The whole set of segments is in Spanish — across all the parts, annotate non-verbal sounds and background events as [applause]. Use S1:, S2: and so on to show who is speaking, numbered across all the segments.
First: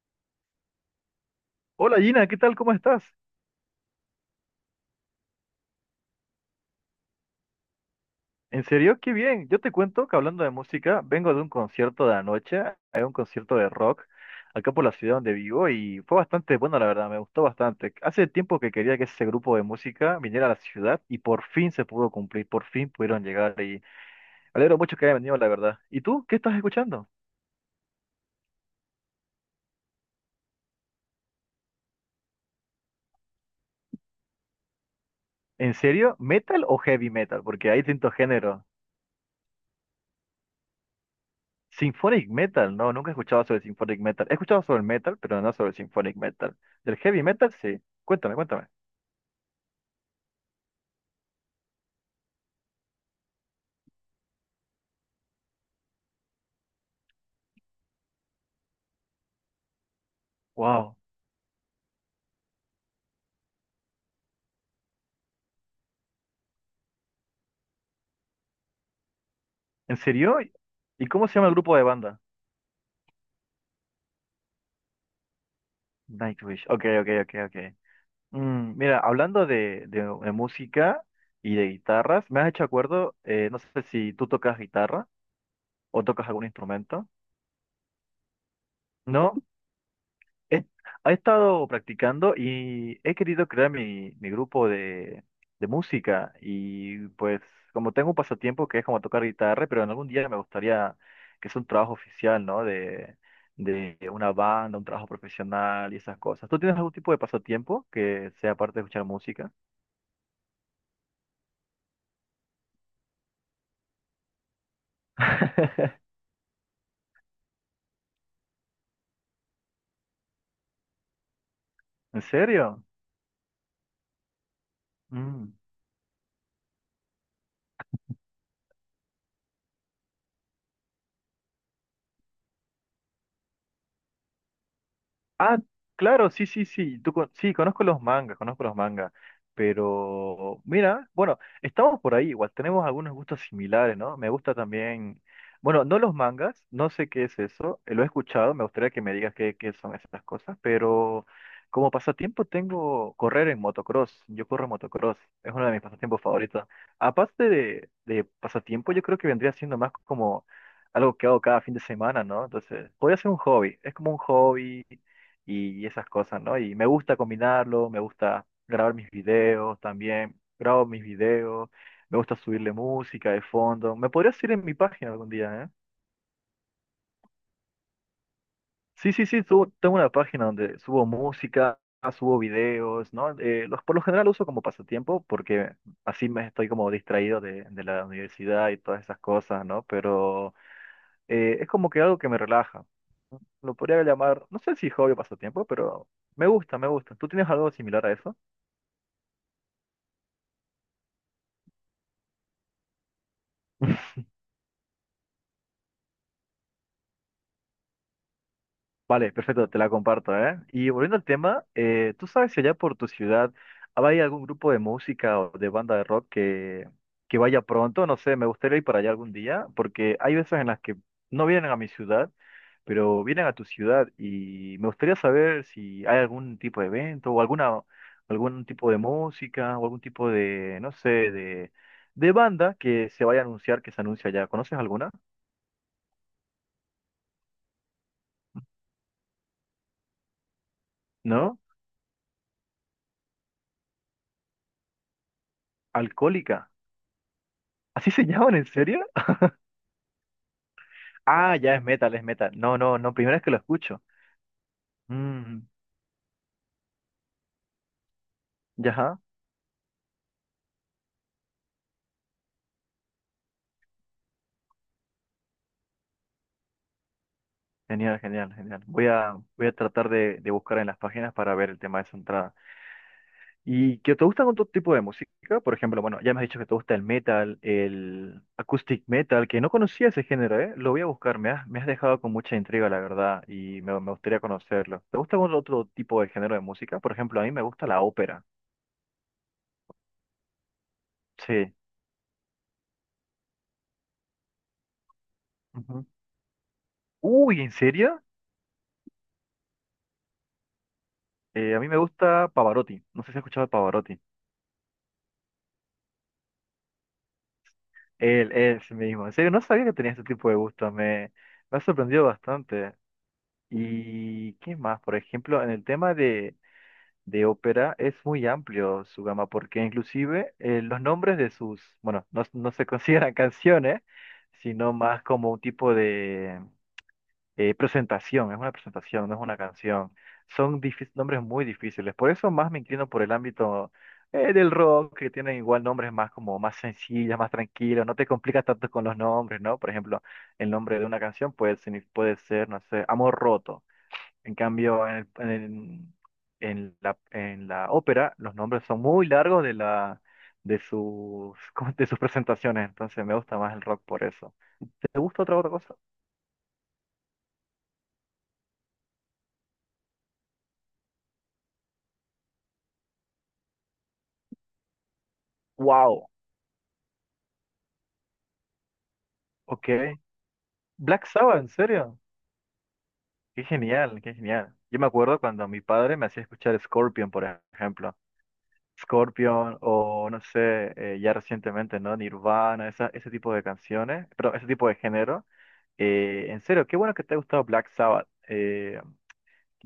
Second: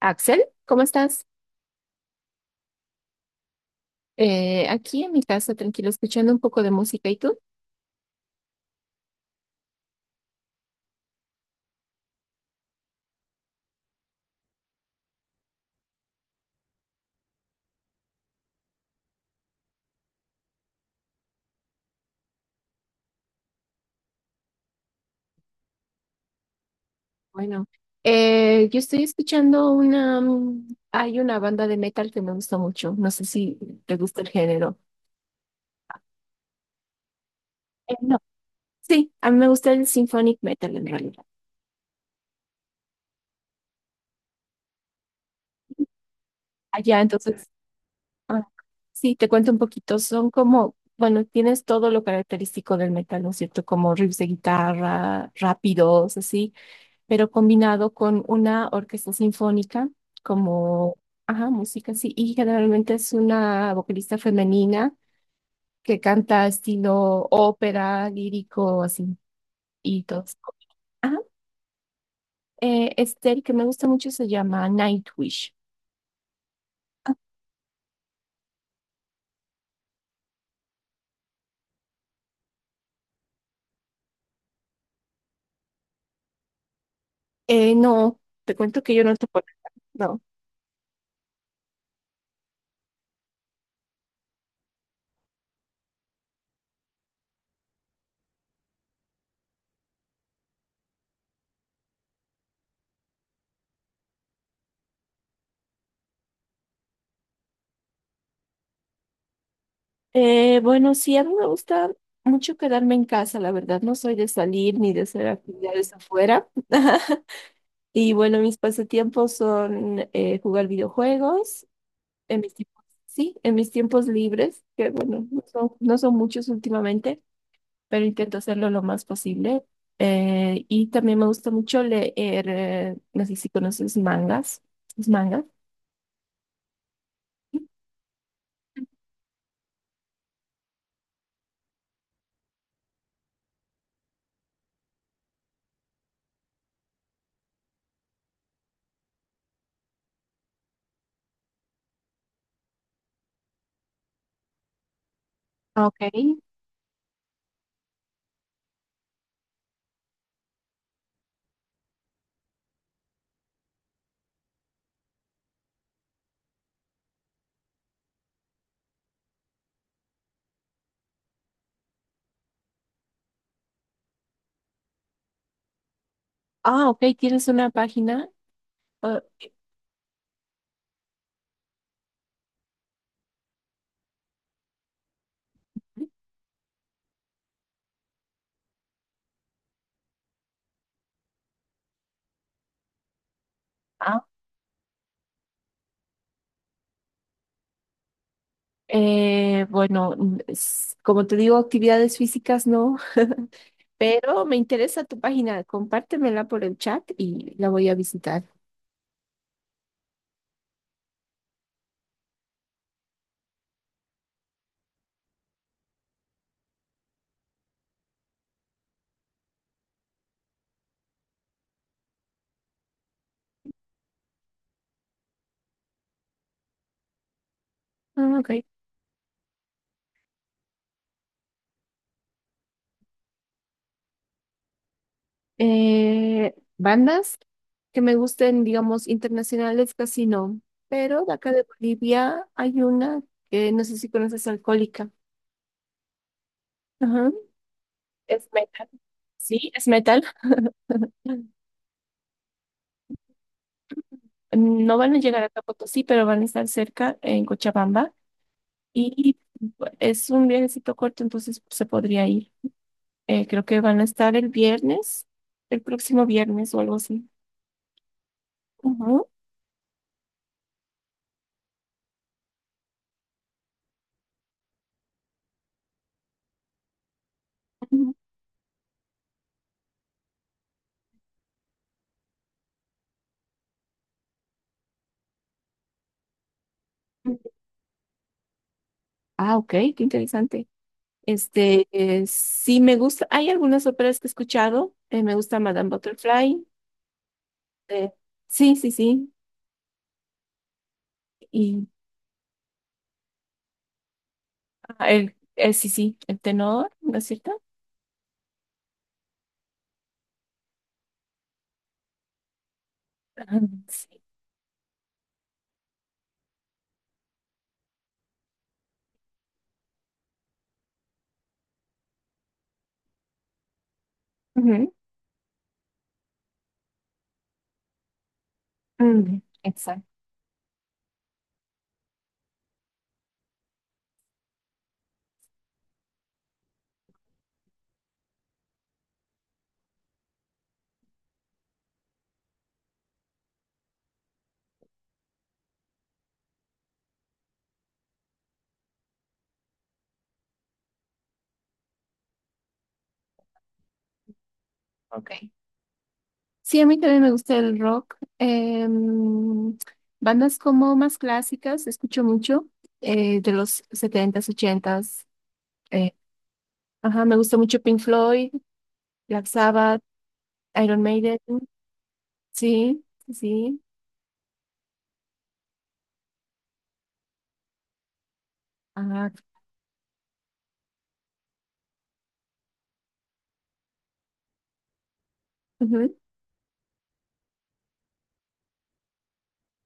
S1: Axel, ¿cómo estás?
S2: Hola Gina, ¿qué tal? ¿Cómo estás?
S1: Aquí en mi casa, tranquilo, escuchando un poco de música. ¿Y tú?
S2: En serio, qué bien. Yo te cuento que hablando de música, vengo de un concierto de anoche, hay un concierto de rock acá por la ciudad donde vivo y fue bastante bueno, la verdad, me gustó bastante. Hace tiempo que quería que ese grupo de música viniera a la ciudad y por fin se pudo cumplir, por fin pudieron llegar y me alegro mucho que hayan venido, la verdad. ¿Y tú qué estás escuchando?
S1: Bueno, yo estoy escuchando una hay una banda de metal que me gusta mucho. No sé si te gusta el género.
S2: ¿En serio? ¿Metal o heavy metal? Porque hay distintos
S1: No.
S2: géneros.
S1: Sí, a mí me gusta el symphonic metal en realidad.
S2: Symphonic Metal, no, nunca he escuchado sobre Symphonic Metal. He escuchado sobre el metal, pero no sobre el Symphonic Metal. Del
S1: Allá,
S2: heavy
S1: entonces,
S2: metal, sí. Cuéntame,
S1: ah,
S2: cuéntame.
S1: sí, te cuento un poquito. Son como, bueno, tienes todo lo característico del metal, ¿no es cierto? Como riffs de guitarra, rápidos, así, pero combinado con una orquesta sinfónica como,
S2: Wow.
S1: ajá, música, sí, y generalmente es una vocalista femenina que canta estilo ópera, lírico, así,
S2: ¿En
S1: y todo
S2: serio?
S1: eso.
S2: ¿Y
S1: Ajá,
S2: cómo se llama el grupo de banda?
S1: el que me gusta mucho se llama Nightwish.
S2: Nightwish. Ok, ok, ok, ok. Mira, hablando de música y de guitarras, me has hecho acuerdo, no sé si tú tocas guitarra o tocas algún instrumento.
S1: No, te cuento que yo no te
S2: ¿No?
S1: puedo, no.
S2: He, he estado practicando y he querido crear mi grupo de música y pues como tengo un pasatiempo que es como tocar guitarra, pero en algún día me gustaría que sea un trabajo oficial, ¿no? De una banda, un trabajo profesional y esas cosas. ¿Tú tienes algún tipo de pasatiempo que sea aparte de escuchar música?
S1: Bueno, sí, a mí me gusta mucho quedarme en casa, la verdad. No soy de salir ni de hacer actividades
S2: [laughs]
S1: afuera. [laughs] Y bueno, mis pasatiempos son jugar videojuegos
S2: ¿En
S1: en mis tiempos,
S2: serio?
S1: sí, en mis tiempos libres, que bueno,
S2: Mm.
S1: no son muchos últimamente, pero intento hacerlo lo más posible. Y también me gusta mucho leer, no sé si conoces mangas, los mangas.
S2: Ah, claro, sí, sí, sí. Sí, conozco los mangas, conozco los mangas. Pero, mira, bueno, estamos por ahí, igual tenemos algunos gustos similares, ¿no? Me gusta también, bueno, no los mangas, no sé qué es eso, lo he escuchado, me gustaría que me digas qué son esas cosas, pero como pasatiempo tengo correr en motocross, yo corro en motocross, es uno de mis
S1: Ah, ok.
S2: pasatiempos favoritos. Aparte de pasatiempo, yo creo que vendría siendo más como algo que hago cada fin de semana, ¿no? Entonces, podría ser un hobby, es como un hobby y esas cosas, ¿no? Y me gusta combinarlo, me gusta grabar mis videos también, grabo mis videos, me gusta subirle música de fondo. Me podrías ir en mi página algún día, ¿eh?
S1: Ah, ok, tienes una página.
S2: Sí, sí, sí, tengo una página donde subo música, subo videos, ¿no? Por lo general uso como pasatiempo porque así me estoy como distraído de la universidad y todas esas cosas, ¿no? Pero es como que algo que me relaja. Lo podría
S1: Ah,
S2: llamar, no sé si hobby o pasatiempo, pero me gusta, me gusta. ¿Tú tienes algo similar a eso?
S1: Como te digo, actividades físicas no. [laughs] Pero me interesa tu página. Compártemela por el chat y la voy a visitar.
S2: Vale, perfecto, te la comparto, ¿eh? Y volviendo al tema, ¿tú sabes si allá por tu ciudad hay algún grupo de música o de banda de rock que vaya pronto? No sé, me gustaría ir para allá algún día, porque hay veces en las que no vienen a mi ciudad, pero vienen a tu ciudad y me gustaría saber si hay algún tipo de evento o alguna,
S1: Ah, ok.
S2: algún tipo de música o algún tipo de, no sé, de banda que se vaya a anunciar, que se anuncia allá. ¿Conoces alguna?
S1: Bandas que me gusten, digamos, internacionales casi no, pero de acá
S2: ¿No?
S1: de Bolivia hay una que no sé si conoces, Alcohólica.
S2: Alcohólica.
S1: Ajá.
S2: ¿Así se [laughs]
S1: Es
S2: llaman? ¿En
S1: metal.
S2: serio?
S1: Sí, es metal. Mm,
S2: Ah, ya es metal, es metal. No, no, no, primera vez que lo escucho.
S1: no van a llegar acá a
S2: Mm,
S1: Potosí, pero van a estar cerca en Cochabamba.
S2: ya, ajá.
S1: Y es un viajecito corto, entonces se podría ir. Creo que van a estar el viernes, el próximo viernes o algo así.
S2: Genial, genial, genial. Voy
S1: Ujú,
S2: a, voy a tratar de buscar en las páginas para ver el tema de esa entrada. ¿Y que te gustan otro tipo de música? Por ejemplo, bueno, ya me has dicho que te gusta el metal, el acoustic metal, que no conocía ese género, ¿eh? Lo voy a buscar, me has dejado con mucha intriga, la verdad, y me gustaría conocerlo. ¿Te gusta algún otro tipo de género de música? Por ejemplo,
S1: ujú.
S2: a mí me gusta la ópera.
S1: Ah, ok, qué interesante.
S2: Sí.
S1: Este, sí me gusta. Hay algunas óperas que he escuchado. Me gusta Madame
S2: Ujú.
S1: Butterfly.
S2: Uy, ¿en
S1: eh,
S2: serio?
S1: sí, sí, sí.
S2: A
S1: Y
S2: mí me gusta Pavarotti. No sé si has escuchado de Pavarotti.
S1: ah, sí, sí, el tenor, ¿no es cierto?
S2: Él es mismo. En serio, no sabía que tenía este tipo de gustos. Me ha sorprendido bastante.
S1: Ajá, sí.
S2: ¿Y qué más? Por ejemplo, en el tema de ópera es muy amplio su gama, porque inclusive los nombres de sus, bueno, no, no se [laughs] consideran canciones,
S1: Ujú,
S2: sino más como un tipo presentación, es una presentación, no es
S1: ujú,
S2: una
S1: exacto.
S2: canción. Nombres muy difíciles. Por eso más me inclino por el ámbito del rock, que tienen igual nombres más como más sencillos, más tranquilos. No te complicas tanto con los nombres, ¿no? Por ejemplo, el nombre de una canción puede ser, no sé, Amor Roto. En cambio, en la ópera, los nombres son muy largos de sus [laughs] de sus presentaciones. Entonces me gusta más el rock por eso. ¿Te
S1: Ok.
S2: gusta otra cosa?
S1: Sí, a mí también me gusta el rock. Bandas como más clásicas, escucho mucho, de los 70 ochentas, eh,
S2: Wow.
S1: ajá, me gusta mucho Pink Floyd, Black
S2: Ok.
S1: Sabbath, Iron
S2: Black
S1: Maiden.
S2: Sabbath, ¿en serio?
S1: Sí, sí,
S2: Qué
S1: sí,
S2: genial, qué genial. Yo me acuerdo cuando mi padre me hacía escuchar Scorpion, por ejemplo.
S1: ajá,
S2: Scorpion o no sé, ya recientemente, ¿no? Nirvana, esa, ese tipo de canciones, pero ese tipo de género.
S1: ujú.
S2: En serio, qué bueno que te ha gustado Black Sabbath. Eh,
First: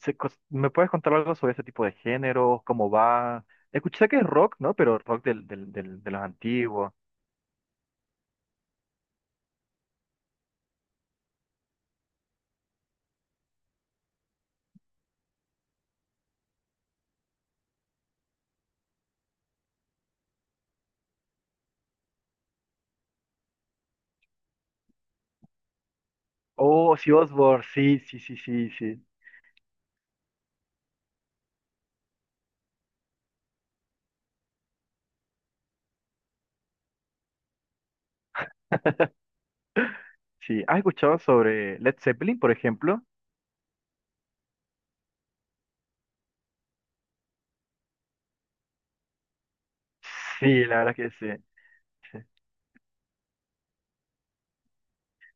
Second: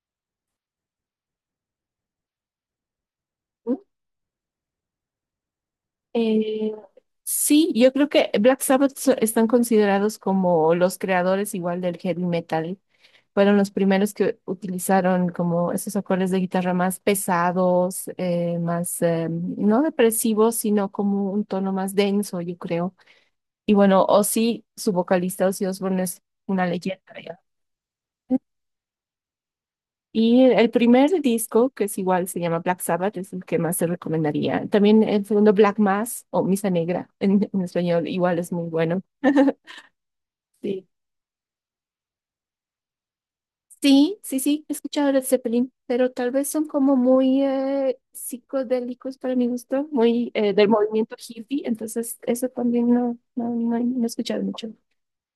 S2: se cos- ¿me puedes contar algo sobre ese tipo de géneros, ¿cómo va?
S1: ¿No?
S2: Escuché que es rock, ¿no? Pero rock de los
S1: Eh,
S2: antiguos.
S1: sí, yo creo que están considerados como los creadores igual del heavy metal. Fueron los primeros que utilizaron como esos acordes de guitarra más pesados, más no depresivos, sino como un tono más denso, yo creo. Y bueno, Ozzy, su vocalista Ozzy Osbourne es una
S2: Oh,
S1: leyenda,
S2: sí, Ozzy
S1: ¿verdad?
S2: Osbourne, sí, sí, sí, sí, sí.
S1: Y el primer disco, que es igual, se llama Black Sabbath, es el que más se recomendaría. También el segundo, Black Mass o Misa Negra en español, igual es muy bueno. [laughs]
S2: Sí, ¿has
S1: Sí.
S2: escuchado sobre Led Zeppelin, por ejemplo?
S1: Sí, sí, sí, he escuchado Led Zeppelin, pero tal vez son como muy psicodélicos para mi gusto, muy
S2: Sí,
S1: del
S2: la verdad que
S1: movimiento
S2: sí.
S1: hippie, entonces
S2: Sí.
S1: eso también no, no, no, he no he escuchado mucho.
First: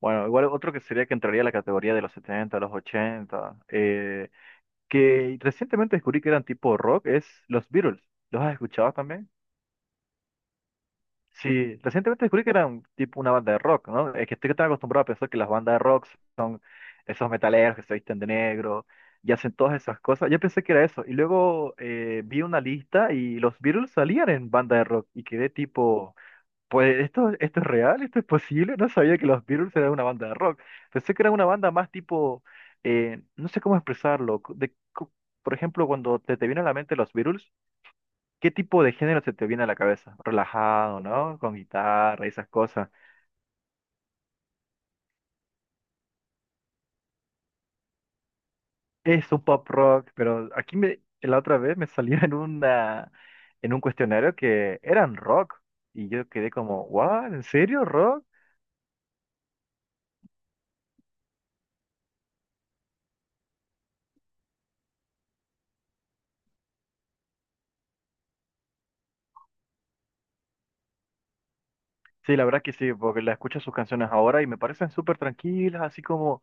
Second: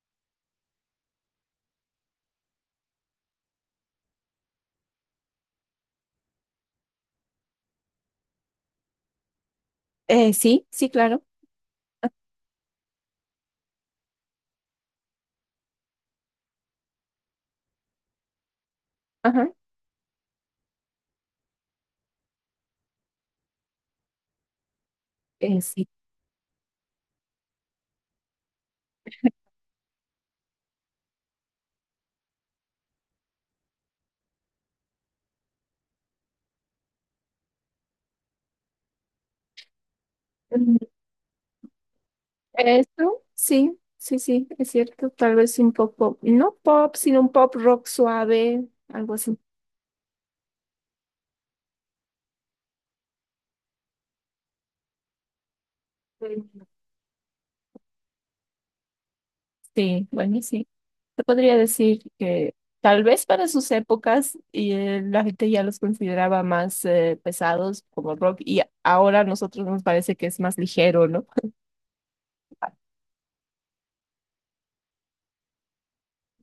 S2: Bueno, igual otro que sería que entraría a la categoría de los 70 los ochenta, que recientemente descubrí que eran tipo rock, es los Beatles. ¿Los has escuchado también?
S1: Sí, sí, claro,
S2: Sí, recientemente descubrí que eran tipo una banda de rock, ¿no? Es que estoy tan acostumbrado a pensar que las bandas de rock, esos metaleros que se visten de negro y hacen
S1: ajá,
S2: todas esas cosas, yo pensé que era eso. Y luego vi una lista y los Beatles salían en banda de rock y quedé
S1: sí.
S2: tipo, pues esto es real, esto es posible. No sabía que los Beatles eran una banda de rock. Pensé que era una banda más tipo, no sé cómo expresarlo. Por ejemplo, cuando te viene a la mente los Beatles, ¿qué tipo de género se te viene a la cabeza?
S1: Mm,
S2: Relajado, ¿no? Con guitarra y esas cosas.
S1: eso, sí, sí, sí, es cierto, tal vez un poco, no pop, sino un pop rock suave, algo
S2: Es
S1: así.
S2: un pop rock, pero aquí la otra vez me salía en una, en un cuestionario que eran rock. Y yo quedé como, ¿what? ¿En serio rock?
S1: Sí, bueno, sí. Se podría decir que tal vez para sus épocas y, la gente ya los consideraba más pesados como rock y ahora a nosotros nos parece que es más ligero, ¿no?
S2: Sí, la verdad que sí, porque la escucho sus canciones ahora y me parecen súper tranquilas, así como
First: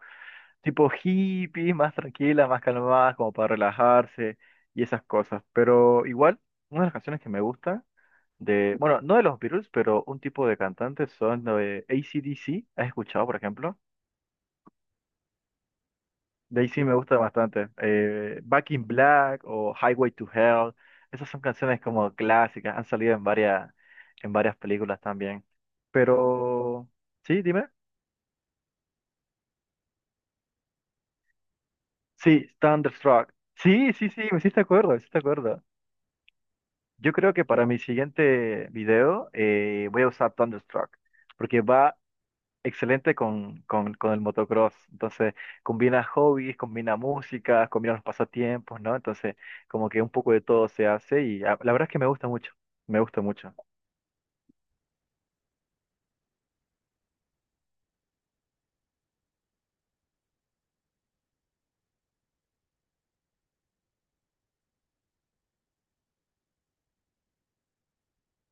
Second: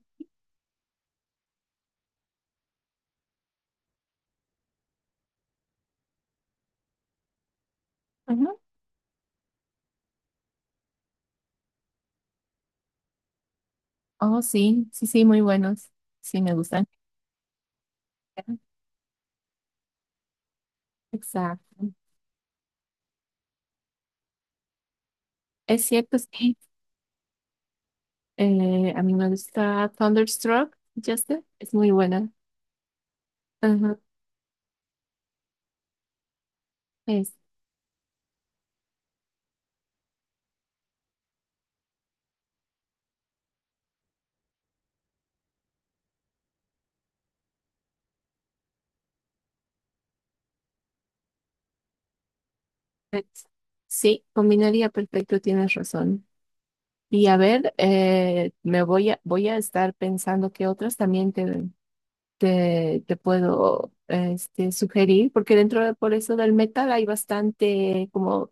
S2: tipo hippie, más tranquilas, más calmadas, como para relajarse y esas cosas. Pero igual, una de las canciones que me gusta
S1: Ajá.
S2: de, bueno, no de los Beatles, pero un tipo de cantantes son de AC/DC, ¿has escuchado, por ejemplo?
S1: Oh, sí, sí, sí, muy buenos. Sí, me
S2: De AC
S1: gustan.
S2: me gusta bastante. Back in Black o Highway to Hell, esas son canciones
S1: Exacto.
S2: como clásicas, han salido en varias películas también.
S1: Es cierto, sí.
S2: Pero, sí, dime.
S1: A mí me gusta Thunderstruck, Justin. Es muy buena.
S2: Sí, Thunderstruck. Sí,
S1: Ajá.
S2: sí, sí, me hiciste acuerdo, me hiciste acuerdo. Yo
S1: Es,
S2: creo que para mi siguiente video, voy a usar Thunderstruck, porque va excelente con el motocross. Entonces, combina hobbies, combina música, combina los pasatiempos, ¿no? Entonces, como que un poco de todo se hace y ah, la verdad es que me gusta mucho, me gusta
S1: es-
S2: mucho.
S1: sí, combinaría perfecto, tienes razón. Y a ver, me voy a, voy a estar pensando que otras también te puedo este, sugerir, porque dentro de por eso del metal hay bastante como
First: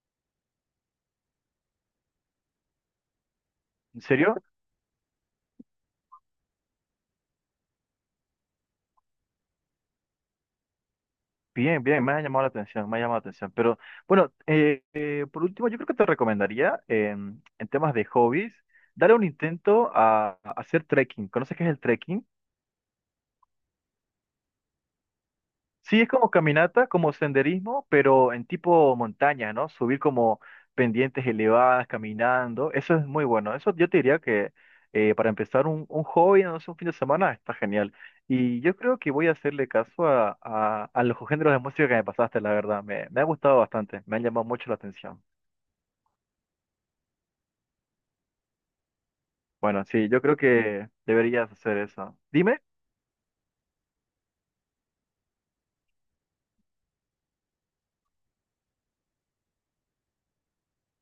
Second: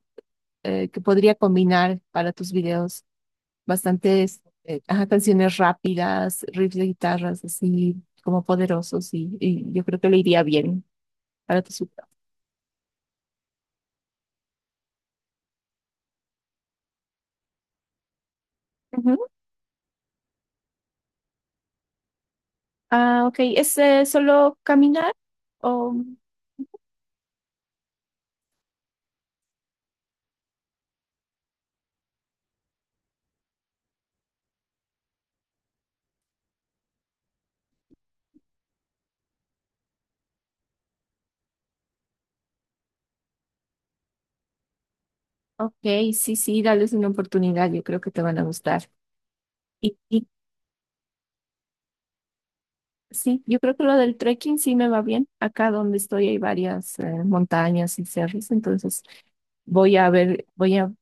S1: que podría combinar para tus videos,
S2: ¿En serio?
S1: bastantes ajá, canciones rápidas, riffs de guitarras así como poderosos y yo creo que le iría bien para tus
S2: Bien, bien,
S1: videos.
S2: me ha llamado la atención, me ha llamado la atención. Pero bueno, por último, yo creo que te recomendaría, en temas de hobbies, darle un
S1: Ujú.
S2: intento a hacer trekking. ¿Conoces qué es el trekking?
S1: Ah, ok, ¿es solo caminar? O
S2: Sí, es como caminata, como senderismo, pero en tipo montaña, ¿no? Subir como pendientes elevadas, caminando. Eso es muy bueno. Eso yo te diría que, para empezar un hobby, no sé, un fin de semana, está genial. Y yo creo que voy a hacerle caso a los géneros de música que me pasaste, la verdad. Me ha gustado bastante, me, han llamado mucho la atención.
S1: ok, sí, sí, dales una oportunidad, yo creo que te van a gustar.
S2: Bueno, sí, yo
S1: Y
S2: creo que deberías hacer eso. Dime.
S1: sí, yo creo que lo del trekking sí me va bien. Acá donde estoy hay varias montañas y cerros, entonces voy a ver, voy a,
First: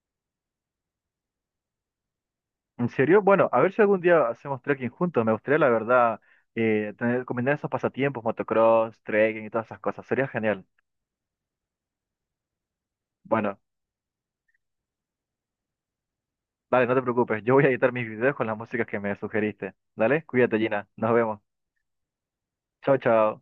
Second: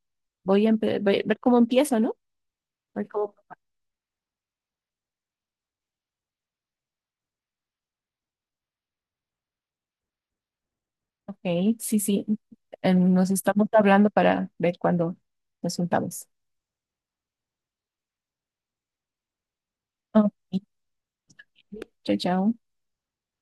S1: voy a, empe- voy a ver cómo empiezo, ¿no?
S2: ¿En
S1: Ver
S2: serio?
S1: cómo,
S2: Bueno, a ver si algún día hacemos trekking juntos. Me gustaría, la verdad, tener, combinar esos pasatiempos, motocross, trekking y todas esas cosas. Sería genial.
S1: ok, sí, sí. Nos
S2: Bueno,
S1: estamos hablando para ver cuándo nos juntamos.
S2: dale, no te preocupes. Yo voy a editar mis videos con las músicas que me sugeriste. Dale,
S1: Ok,
S2: cuídate, Gina. Nos vemos.
S1: chao, chao.
S2: Chao, chao.